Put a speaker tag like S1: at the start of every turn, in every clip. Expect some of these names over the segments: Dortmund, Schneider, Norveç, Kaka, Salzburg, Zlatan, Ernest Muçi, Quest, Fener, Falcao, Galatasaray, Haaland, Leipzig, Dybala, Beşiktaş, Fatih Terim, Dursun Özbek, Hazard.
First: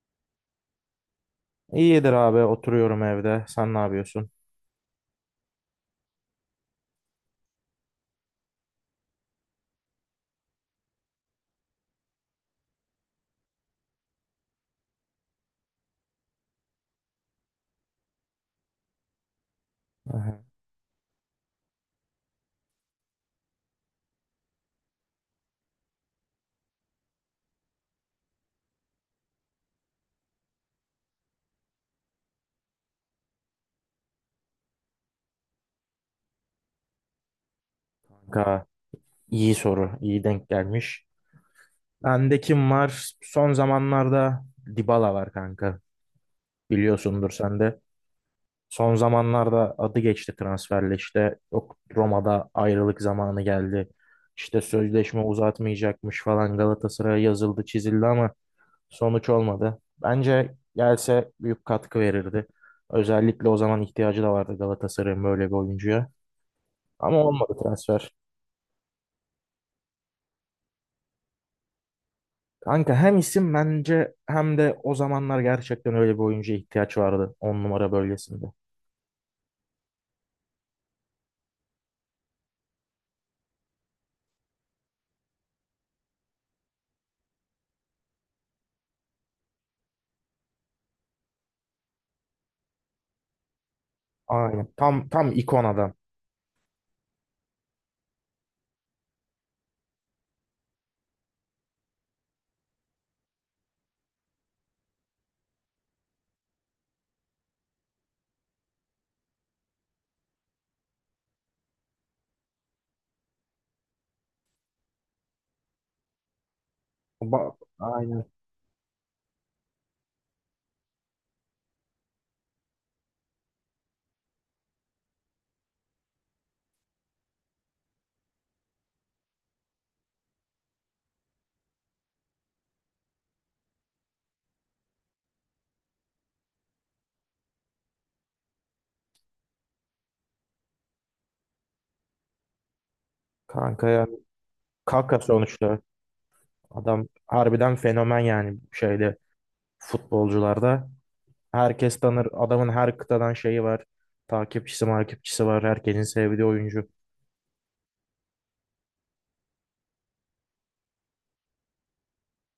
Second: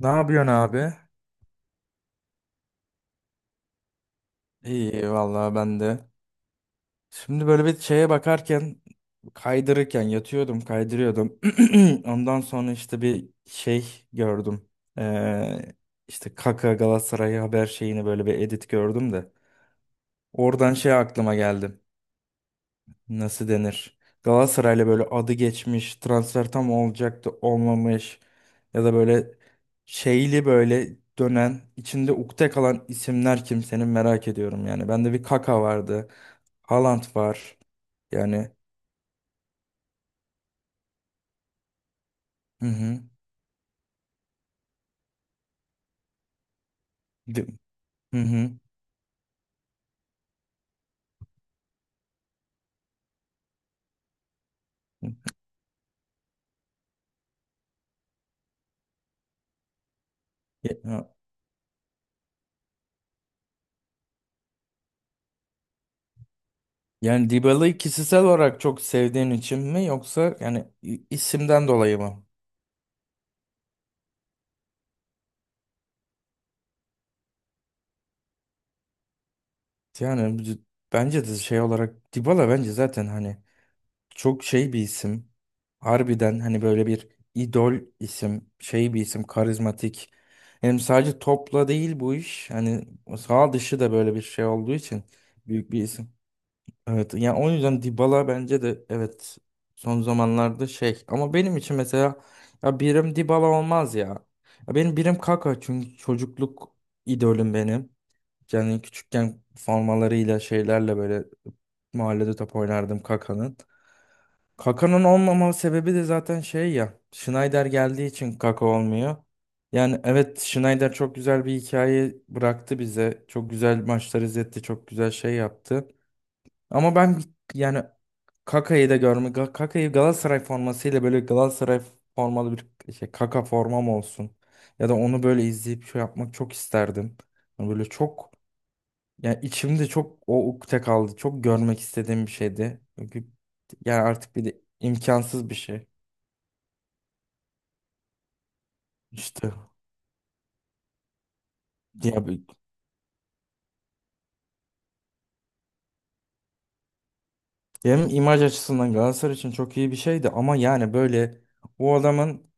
S1: Ne yapıyorsun abi?
S2: İyidir abi, oturuyorum evde. Sen ne yapıyorsun?
S1: İyi vallahi ben de. Şimdi böyle bir şeye bakarken kaydırırken yatıyordum kaydırıyordum. Ondan sonra işte bir şey gördüm. Ee, işte Kaka Galatasaray haber şeyini böyle bir edit gördüm de.
S2: Aha.
S1: Oradan şey aklıma geldi. Nasıl denir? Galatasaray'la böyle adı geçmiş, transfer tam olacaktı, olmamış ya da böyle şeyli böyle dönen, içinde ukde kalan isimler kim senin merak ediyorum yani. Bende bir Kaka vardı. Haaland var. Yani
S2: Kanka, iyi soru. İyi denk gelmiş. Bende
S1: hı
S2: kim
S1: hı.
S2: var? Son zamanlarda Dybala var kanka. Biliyorsundur
S1: Di-
S2: sen de.
S1: Hı hı.
S2: Son zamanlarda adı geçti transferle işte. Yok, Roma'da ayrılık zamanı geldi. İşte sözleşme uzatmayacakmış falan, Galatasaray'a yazıldı çizildi ama sonuç olmadı. Bence
S1: Ya-
S2: gelse büyük katkı verirdi. Özellikle o zaman ihtiyacı da vardı Galatasaray'ın böyle bir oyuncuya. Ama
S1: Yani
S2: olmadı
S1: Dybala'yı
S2: transfer.
S1: kişisel olarak çok sevdiğin için mi yoksa yani isimden dolayı mı?
S2: Kanka hem isim bence hem de o zamanlar gerçekten öyle bir oyuncuya ihtiyaç vardı on numara bölgesinde.
S1: Yani bence de şey olarak Dybala bence zaten hani çok şey bir isim. Harbiden hani böyle bir idol isim, şey bir isim, karizmatik. Hem sadece topla değil bu iş. Hani sağ dışı da böyle bir şey
S2: Aynen.
S1: olduğu için
S2: Tam ikon
S1: büyük bir
S2: adam.
S1: isim. Evet yani o yüzden Dybala bence de evet, son zamanlarda şey, ama benim için mesela ya birim Dybala olmaz ya. Ya benim birim Kaka, çünkü çocukluk idolüm benim. Yani küçükken formalarıyla şeylerle böyle mahallede top oynardım Kaka'nın. Kaka'nın olmama sebebi de zaten şey ya. Schneider geldiği
S2: Aynen.
S1: için Kaka olmuyor. Yani evet, Schneider çok güzel bir hikaye bıraktı bize. Çok güzel maçlar izletti. Çok güzel şey yaptı. Ama ben yani Kaka'yı da görme. Kaka'yı Galatasaray formasıyla böyle Galatasaray formalı bir şey Kaka formam olsun. Ya da onu böyle izleyip şey yapmak çok isterdim. Yani böyle çok, ya içimde çok o ukde kaldı. Çok görmek istediğim bir şeydi. Çünkü
S2: Kanka
S1: yani
S2: yani
S1: artık bir de
S2: Kaka
S1: imkansız bir
S2: sonuçta
S1: şey.
S2: adam harbiden fenomen, yani şeyde
S1: İşte
S2: futbolcularda. Herkes
S1: ya
S2: tanır. Adamın her kıtadan şeyi var. Takipçisi var. Herkesin sevdiği oyuncu.
S1: hem imaj açısından Galatasaray için çok iyi bir şeydi, ama yani böyle o adamın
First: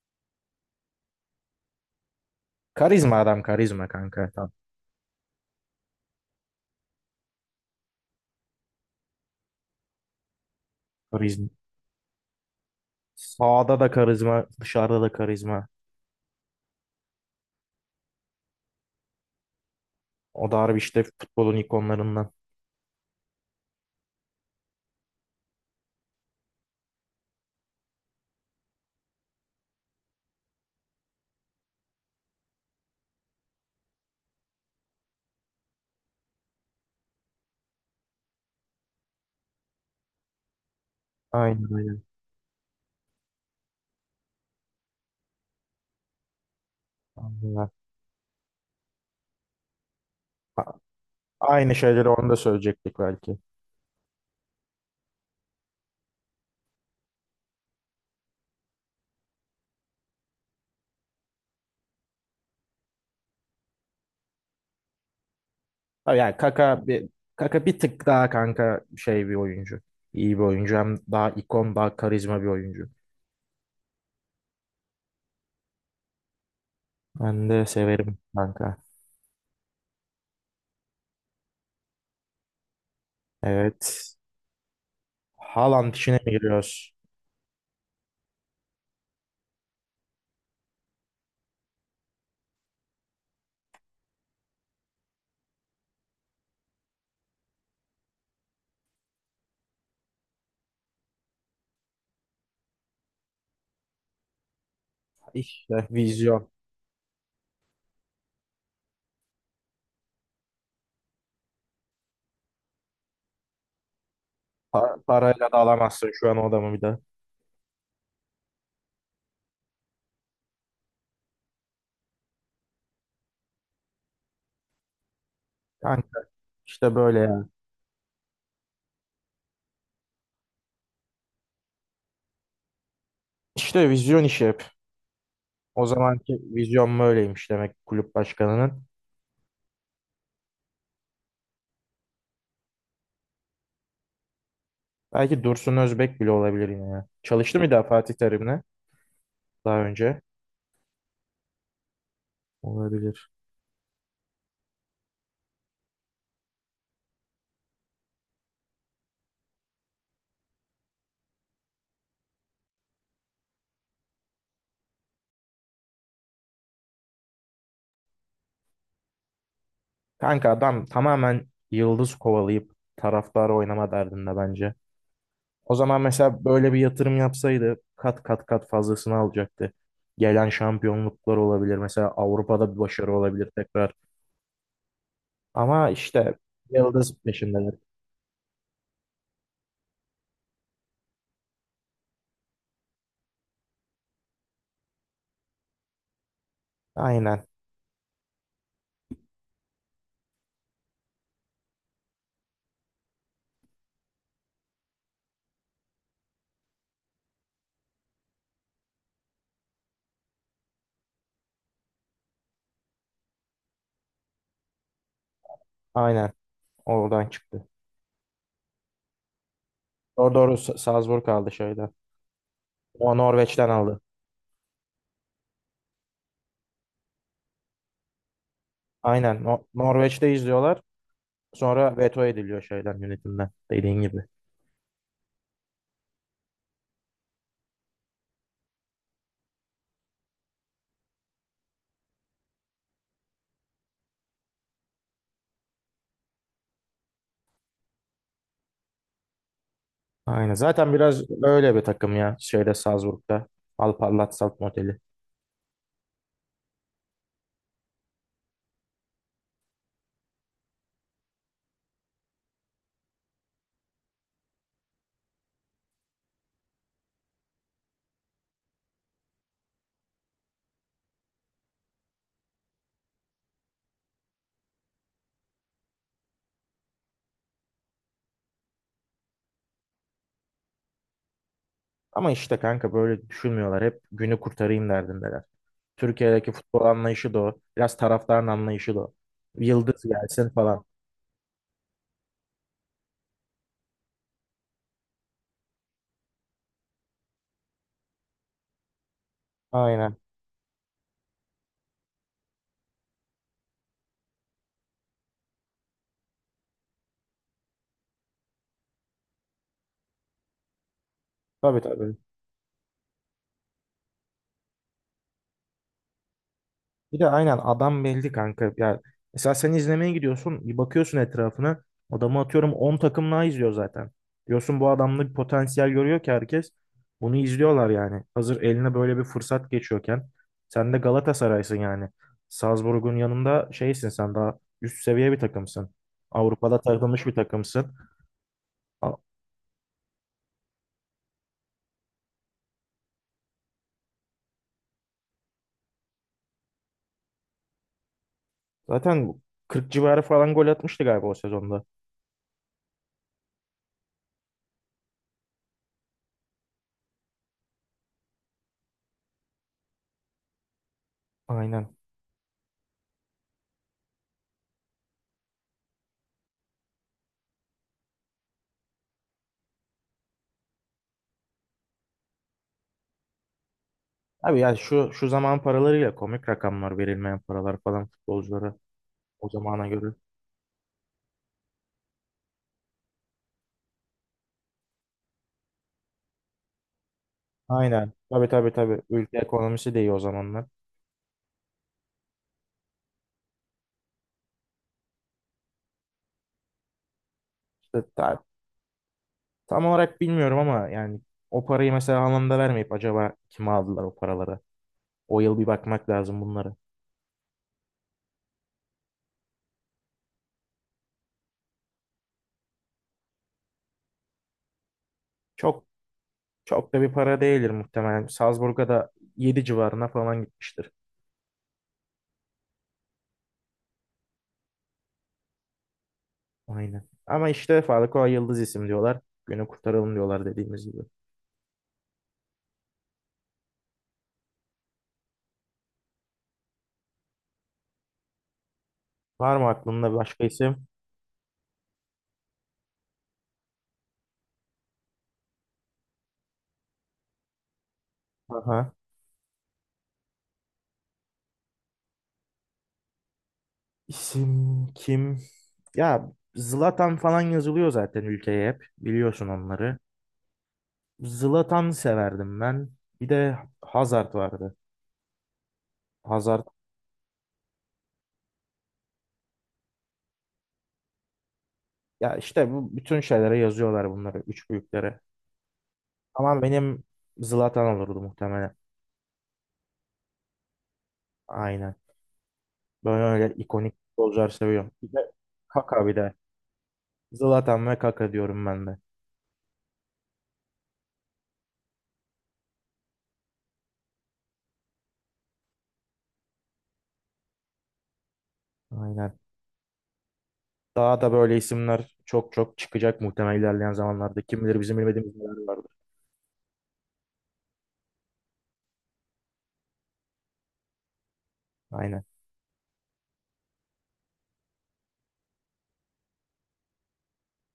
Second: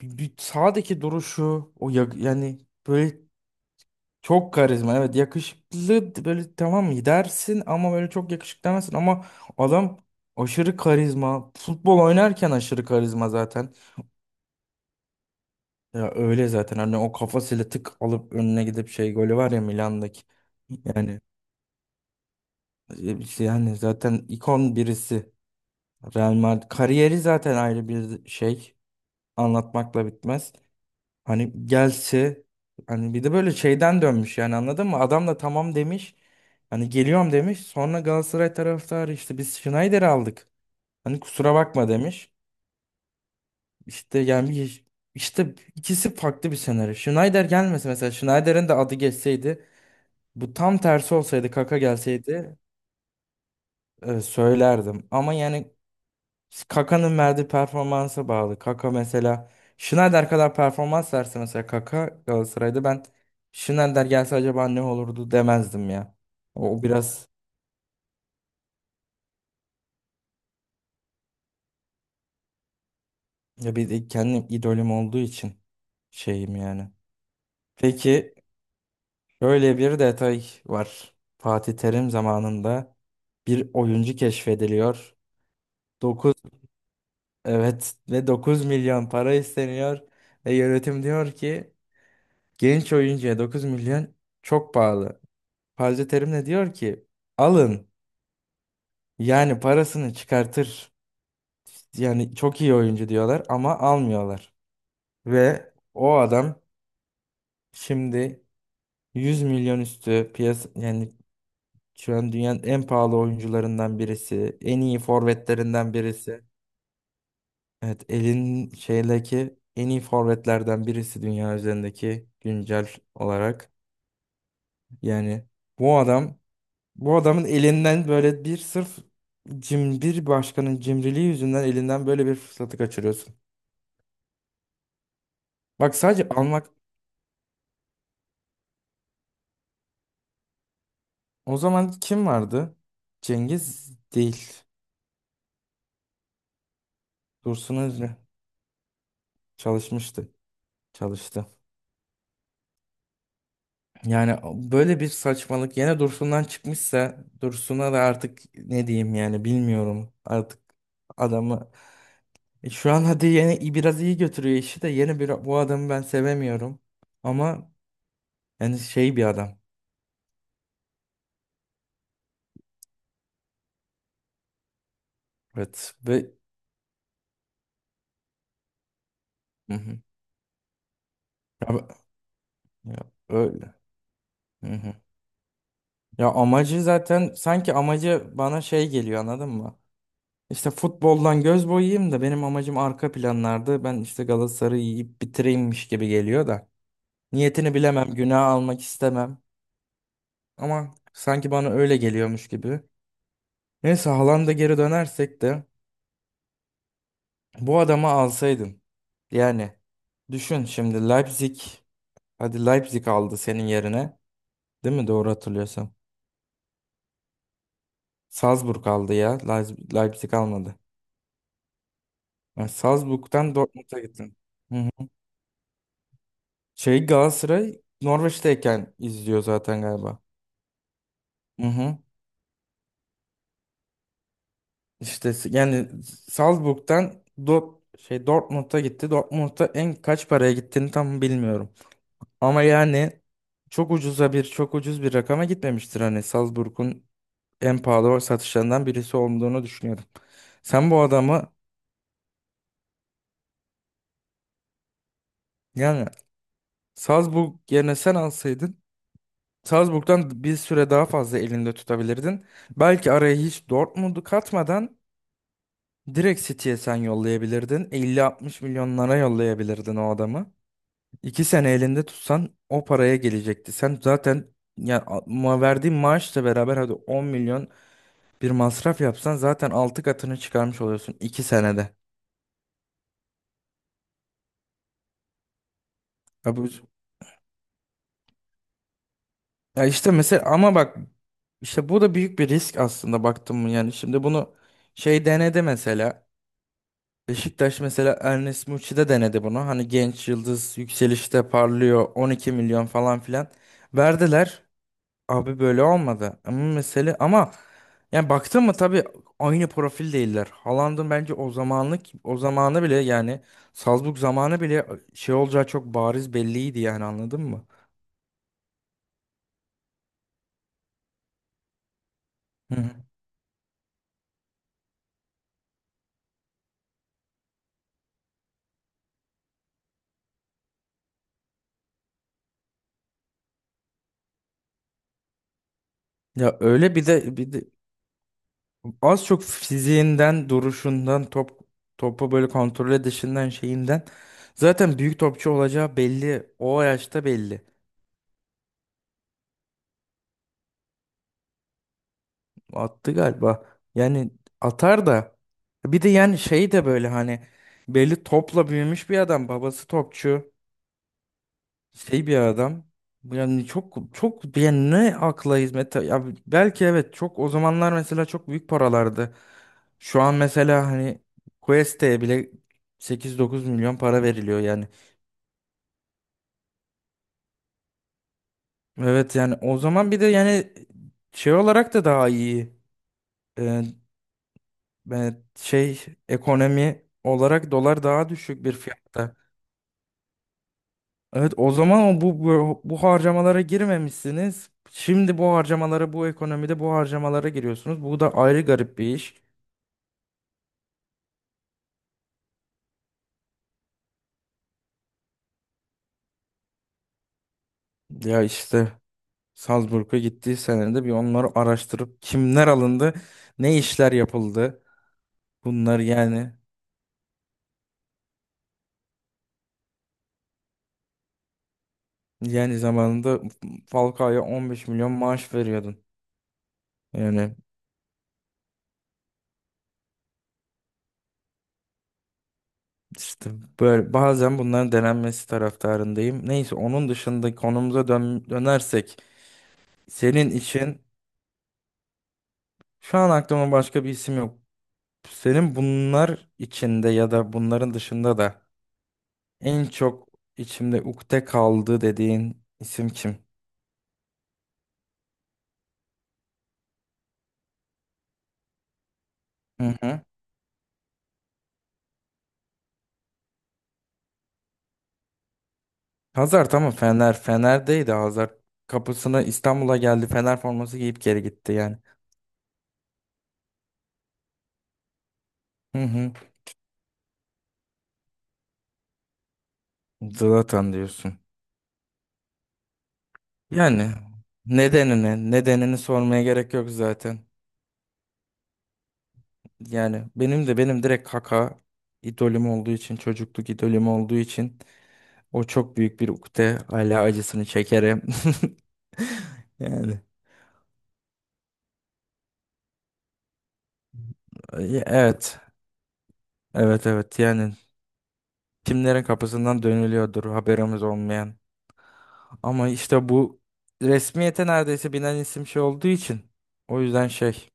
S1: bir sağdaki duruşu o yani
S2: Karizma
S1: böyle
S2: adam, karizma kanka. Tam
S1: çok karizma, evet, yakışıklı böyle tamam mı dersin ama böyle çok yakışıklı demezsin, ama adam aşırı
S2: karizma.
S1: karizma, futbol oynarken aşırı karizma zaten.
S2: Sağda da karizma, dışarıda da karizma.
S1: Ya öyle zaten, hani o kafasıyla tık alıp önüne gidip şey golü var ya Milan'daki.
S2: O da harbi işte
S1: Yani
S2: futbolun ikonlarından.
S1: işte yani zaten ikon birisi. Real Madrid kariyeri zaten ayrı bir şey. Anlatmakla bitmez. Hani gelse, hani bir de böyle şeyden dönmüş yani anladın mı? Adam da tamam demiş. Hani geliyorum demiş. Sonra Galatasaray taraftarı, işte biz Schneider'i aldık. Hani kusura
S2: Aynen,
S1: bakma
S2: aynen.
S1: demiş. İşte yani işte ikisi farklı bir senaryo. Schneider
S2: Aynen.
S1: gelmese mesela, Schneider'in de adı geçseydi, bu
S2: A-
S1: tam tersi olsaydı,
S2: Aynı
S1: Kaka
S2: şeyleri onu da
S1: gelseydi,
S2: söyleyecektik belki.
S1: söylerdim. Ama yani Kaka'nın verdiği performansa bağlı. Kaka mesela Schneider kadar performans verse mesela Kaka Galatasaray'da, ben Schneider gelse acaba ne olurdu demezdim
S2: Ha,
S1: ya.
S2: yani
S1: O,
S2: Kaka bir,
S1: biraz
S2: Kaka bir tık daha kanka şey bir oyuncu. İyi bir oyuncu. Hem daha ikon, daha karizma bir oyuncu.
S1: ya bir de kendim idolüm olduğu için şeyim yani.
S2: Ben de severim
S1: Peki,
S2: kanka.
S1: şöyle bir detay var. Fatih Terim zamanında bir
S2: Evet.
S1: oyuncu keşfediliyor.
S2: Haaland işine mi giriyoruz?
S1: Evet, ve 9 milyon para isteniyor ve yönetim diyor ki genç oyuncuya 9 milyon çok pahalı. Fazla Terim de diyor ki alın, yani parasını çıkartır. Yani çok iyi oyuncu diyorlar ama almıyorlar. Ve
S2: İşte
S1: o
S2: vizyon.
S1: adam şimdi 100 milyon üstü piyasa, yani şu an dünyanın en pahalı oyuncularından birisi, en iyi
S2: Parayla da
S1: forvetlerinden
S2: alamazsın şu an
S1: birisi.
S2: o adamı bir de.
S1: Evet, elin şeydeki en iyi forvetlerden birisi, dünya üzerindeki güncel olarak. Yani bu
S2: Kanka
S1: adam
S2: işte
S1: bu
S2: böyle
S1: adamın
S2: ya.
S1: elinden böyle bir, sırf bir başkanın cimriliği yüzünden, elinden böyle bir fırsatı kaçırıyorsun.
S2: İşte vizyon işi hep. O
S1: Bak, sadece
S2: zamanki
S1: almak.
S2: vizyon böyleymiş demek kulüp başkanının.
S1: O zaman kim vardı? Cengiz değil.
S2: Belki Dursun Özbek bile olabilir yine ya. Çalıştı mı
S1: Dursun
S2: daha
S1: Özbek
S2: Fatih Terim'le? Daha önce.
S1: çalışmıştı. Çalıştı.
S2: Olabilir.
S1: Yani böyle bir saçmalık yine Dursun'dan çıkmışsa, Dursun'a da artık ne diyeyim yani, bilmiyorum. Artık adamı şu an hadi yeni biraz iyi götürüyor işi de, yeni bir bu adamı ben sevemiyorum. Ama yani şey bir adam.
S2: Kanka adam tamamen yıldız kovalayıp taraftar oynama derdinde bence. O
S1: Evet
S2: zaman
S1: ve
S2: mesela böyle bir yatırım yapsaydı kat kat kat fazlasını alacaktı.
S1: Hı hı.
S2: Gelen şampiyonluklar olabilir.
S1: Ya,
S2: Mesela Avrupa'da bir
S1: ya,
S2: başarı olabilir
S1: öyle.
S2: tekrar.
S1: Hı hı.
S2: Ama
S1: Ya
S2: işte
S1: amacı
S2: yıldız
S1: zaten, sanki
S2: peşindeler.
S1: amacı bana şey geliyor anladın mı? İşte futboldan göz boyayayım da, benim amacım arka planlarda ben işte Galatasaray'ı yiyip bitireyimmiş gibi geliyor da.
S2: Aynen.
S1: Niyetini bilemem, günah almak istemem, ama sanki bana öyle geliyormuş gibi. Neyse, Haaland'a geri dönersek de, bu adamı alsaydın. Yani düşün şimdi Leipzig. Hadi Leipzig aldı senin yerine. Değil mi? Doğru hatırlıyorsam.
S2: Aynen. Oradan çıktı.
S1: Salzburg aldı ya.
S2: Doğru,
S1: Leipzig
S2: doğru.
S1: almadı.
S2: Salzburg aldı şeyden.
S1: Yani
S2: O
S1: Salzburg'dan
S2: Norveç'ten
S1: Dortmund'a
S2: aldı.
S1: gittin. Hı hı. Şey Galatasaray Norveç'teyken izliyor
S2: Aynen.
S1: zaten galiba.
S2: Norveç'te izliyorlar.
S1: Hı
S2: Sonra
S1: hı.
S2: veto ediliyor şeyden, yönetimden. Dediğin gibi.
S1: İşte yani Salzburg'dan şey Dortmund'a gitti. Dortmund'a en kaç paraya gittiğini tam bilmiyorum. Ama yani çok ucuz bir rakama gitmemiştir, hani Salzburg'un en pahalı satışlarından birisi olduğunu düşünüyordum.
S2: Aynen.
S1: Sen
S2: Zaten
S1: bu
S2: biraz
S1: adamı,
S2: öyle bir takım ya şeyde, Salzburg'da. Alparlat Salt modeli.
S1: yani Salzburg yerine sen alsaydın, Salzburg'dan bir süre daha fazla elinde tutabilirdin. Belki araya hiç Dortmund'u katmadan direkt City'ye sen yollayabilirdin. 50-60 milyonlara yollayabilirdin o adamı. 2 sene elinde tutsan o paraya gelecekti. Sen zaten ya verdiğin maaşla beraber hadi 10 milyon bir masraf yapsan zaten 6 katını çıkarmış oluyorsun 2 senede.
S2: Ama işte kanka böyle düşünmüyorlar. Hep günü kurtarayım derdindeler. Türkiye'deki
S1: Ya bu
S2: futbol anlayışı da o. Biraz taraftarın anlayışı da o.
S1: Ya
S2: Yıldız
S1: işte mesela,
S2: gelsin
S1: ama
S2: falan.
S1: bak işte bu da büyük bir risk aslında, baktım mı yani şimdi bunu şey denedi mesela, Beşiktaş mesela Ernest Muçi'de denedi bunu, hani
S2: Aynen.
S1: genç yıldız yükselişte parlıyor, 12 milyon falan filan verdiler, abi böyle olmadı. Ama mesele, ama yani baktın mı tabii aynı profil değiller Haaland'ın bence, o
S2: Tabii,
S1: zamanlık
S2: tabii.
S1: o zamanı bile yani, Salzburg zamanı bile şey olacağı çok bariz belliydi yani
S2: Bir de
S1: anladın
S2: aynen
S1: mı?
S2: adam belli kanka. Ya mesela sen izlemeye gidiyorsun, bir bakıyorsun etrafına. Adamı atıyorum
S1: Hı hı.
S2: 10 takım daha izliyor zaten. Diyorsun bu adamda bir potansiyel görüyor ki herkes. Bunu izliyorlar yani. Hazır eline böyle bir fırsat geçiyorken. Sen de Galatasaray'sın yani. Salzburg'un yanında şeysin, sen daha üst seviye bir takımsın.
S1: Ya
S2: Avrupa'da
S1: öyle, bir
S2: tanınmış bir
S1: de
S2: takımsın. A-
S1: az çok fiziğinden, duruşundan, topu böyle kontrol edişinden, şeyinden, zaten büyük topçu olacağı belli. O yaşta belli.
S2: Zaten 40 civarı falan gol atmıştı galiba o sezonda.
S1: Attı galiba. Yani atar da, bir de yani şey de böyle hani belli topla büyümüş bir adam. Babası topçu.
S2: Aynen.
S1: Şey bir adam yani çok çok, yani ne akla hizmet ya, belki evet çok, o zamanlar mesela çok büyük paralardı. Şu an mesela hani Quest'e bile 8-9 milyon para
S2: Abi
S1: veriliyor
S2: ya,
S1: yani.
S2: şu zaman paralarıyla komik rakamlar verilmeyen paralar falan futbolculara.
S1: Evet
S2: O
S1: yani o
S2: zamana
S1: zaman
S2: göre.
S1: bir de yani şey olarak da daha iyi. Ee, şey ekonomi olarak dolar
S2: Aynen.
S1: daha
S2: Tabii,
S1: düşük
S2: tabii,
S1: bir
S2: tabii.
S1: fiyatta.
S2: Ülke ekonomisi de iyi o zamanlar.
S1: Evet, o zaman o bu harcamalara girmemişsiniz. Şimdi bu harcamalara, bu ekonomide bu harcamalara
S2: İşte
S1: giriyorsunuz. Bu da ayrı garip bir iş.
S2: tam olarak bilmiyorum ama yani o parayı mesela anlamda vermeyip acaba kime aldılar o paraları? O yıl bir bakmak lazım bunlara.
S1: Ya işte Salzburg'a gittiği senede bir onları araştırıp kimler alındı, ne işler yapıldı.
S2: Çok
S1: Bunlar yani,
S2: çok da bir para değildir muhtemelen. Salzburg'a da yedi civarına falan gitmiştir.
S1: zamanında Falcao'ya 15 milyon maaş veriyordun.
S2: Aynen. Ama
S1: Yani
S2: işte Falcao yıldız isim diyorlar. Günü kurtaralım diyorlar, dediğimiz gibi.
S1: işte böyle bazen bunların denenmesi taraftarındayım. Neyse, onun dışında konumuza dönersek
S2: Var mı aklında başka
S1: senin
S2: isim?
S1: için. Şu an aklıma başka bir isim yok. Senin bunlar içinde ya da bunların dışında da
S2: Aha.
S1: en çok içimde ukde kaldı dediğin isim kim?
S2: İsim kim? Ya Zlatan falan yazılıyor zaten ülkeye hep. Biliyorsun
S1: Hı
S2: onları.
S1: hı.
S2: Zlatan severdim ben. Bir de Hazard vardı. Hazard.
S1: Hazard tamam, Fener. Fener'deydi Hazar. Kapısına İstanbul'a geldi. Fener forması giyip geri gitti yani.
S2: Ya işte bu bütün şeylere yazıyorlar bunları. Üç büyüklere.
S1: Hı hı.
S2: Ama benim Zlatan olurdu muhtemelen.
S1: Zlatan diyorsun.
S2: Aynen. Böyle öyle ikonik
S1: Yani
S2: futbolcular seviyorum. Bir de
S1: nedenini, nedenini
S2: Kaka bir de.
S1: sormaya gerek yok zaten.
S2: Zlatan ve Kaka diyorum ben de.
S1: Yani benim direkt Kaka, idolüm olduğu için, çocukluk idolüm olduğu için o çok büyük bir ukde. Hala acısını çekerim.
S2: Aynen.
S1: Yani
S2: Daha da böyle isimler çok çok çıkacak muhtemelen ilerleyen zamanlarda. Kim bilir bizim
S1: e,
S2: bilmediğimiz
S1: evet.
S2: neler vardır.
S1: Evet, evet, yani kimlerin kapısından dönülüyordur haberimiz olmayan.
S2: Aynen.
S1: Ama işte bu resmiyete neredeyse binen isim şey olduğu için, o yüzden şey.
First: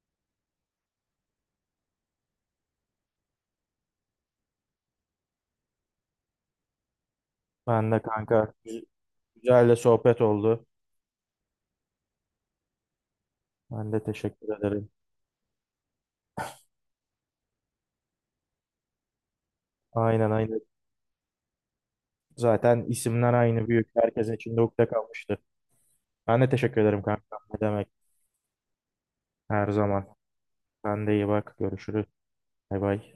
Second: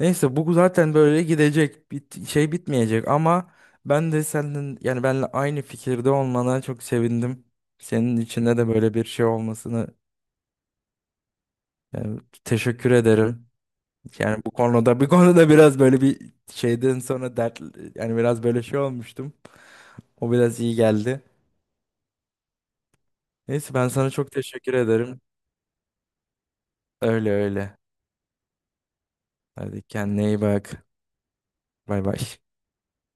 S1: Neyse bu zaten böyle gidecek. Şey bitmeyecek ama ben de senin, yani benle aynı fikirde olmana çok sevindim.
S2: Ben de
S1: Senin
S2: kanka.
S1: içinde de böyle bir şey
S2: Güzel de
S1: olmasını,
S2: sohbet oldu.
S1: yani teşekkür ederim.
S2: Ben de
S1: Yani bu
S2: teşekkür ederim.
S1: konuda, biraz böyle bir şeyden sonra dert, yani biraz böyle şey olmuştum.
S2: Aynen,
S1: O biraz
S2: aynen.
S1: iyi geldi.
S2: Zaten isimler aynı
S1: Neyse ben
S2: büyük.
S1: sana çok
S2: Herkesin içinde
S1: teşekkür
S2: ukde
S1: ederim.
S2: kalmıştı. Ben de teşekkür ederim
S1: Öyle
S2: kanka. Ne
S1: öyle.
S2: demek, her
S1: Hadi
S2: zaman.
S1: kendine iyi bak.
S2: Sen de iyi bak.
S1: Bay
S2: Görüşürüz.
S1: bay.
S2: Bay bay.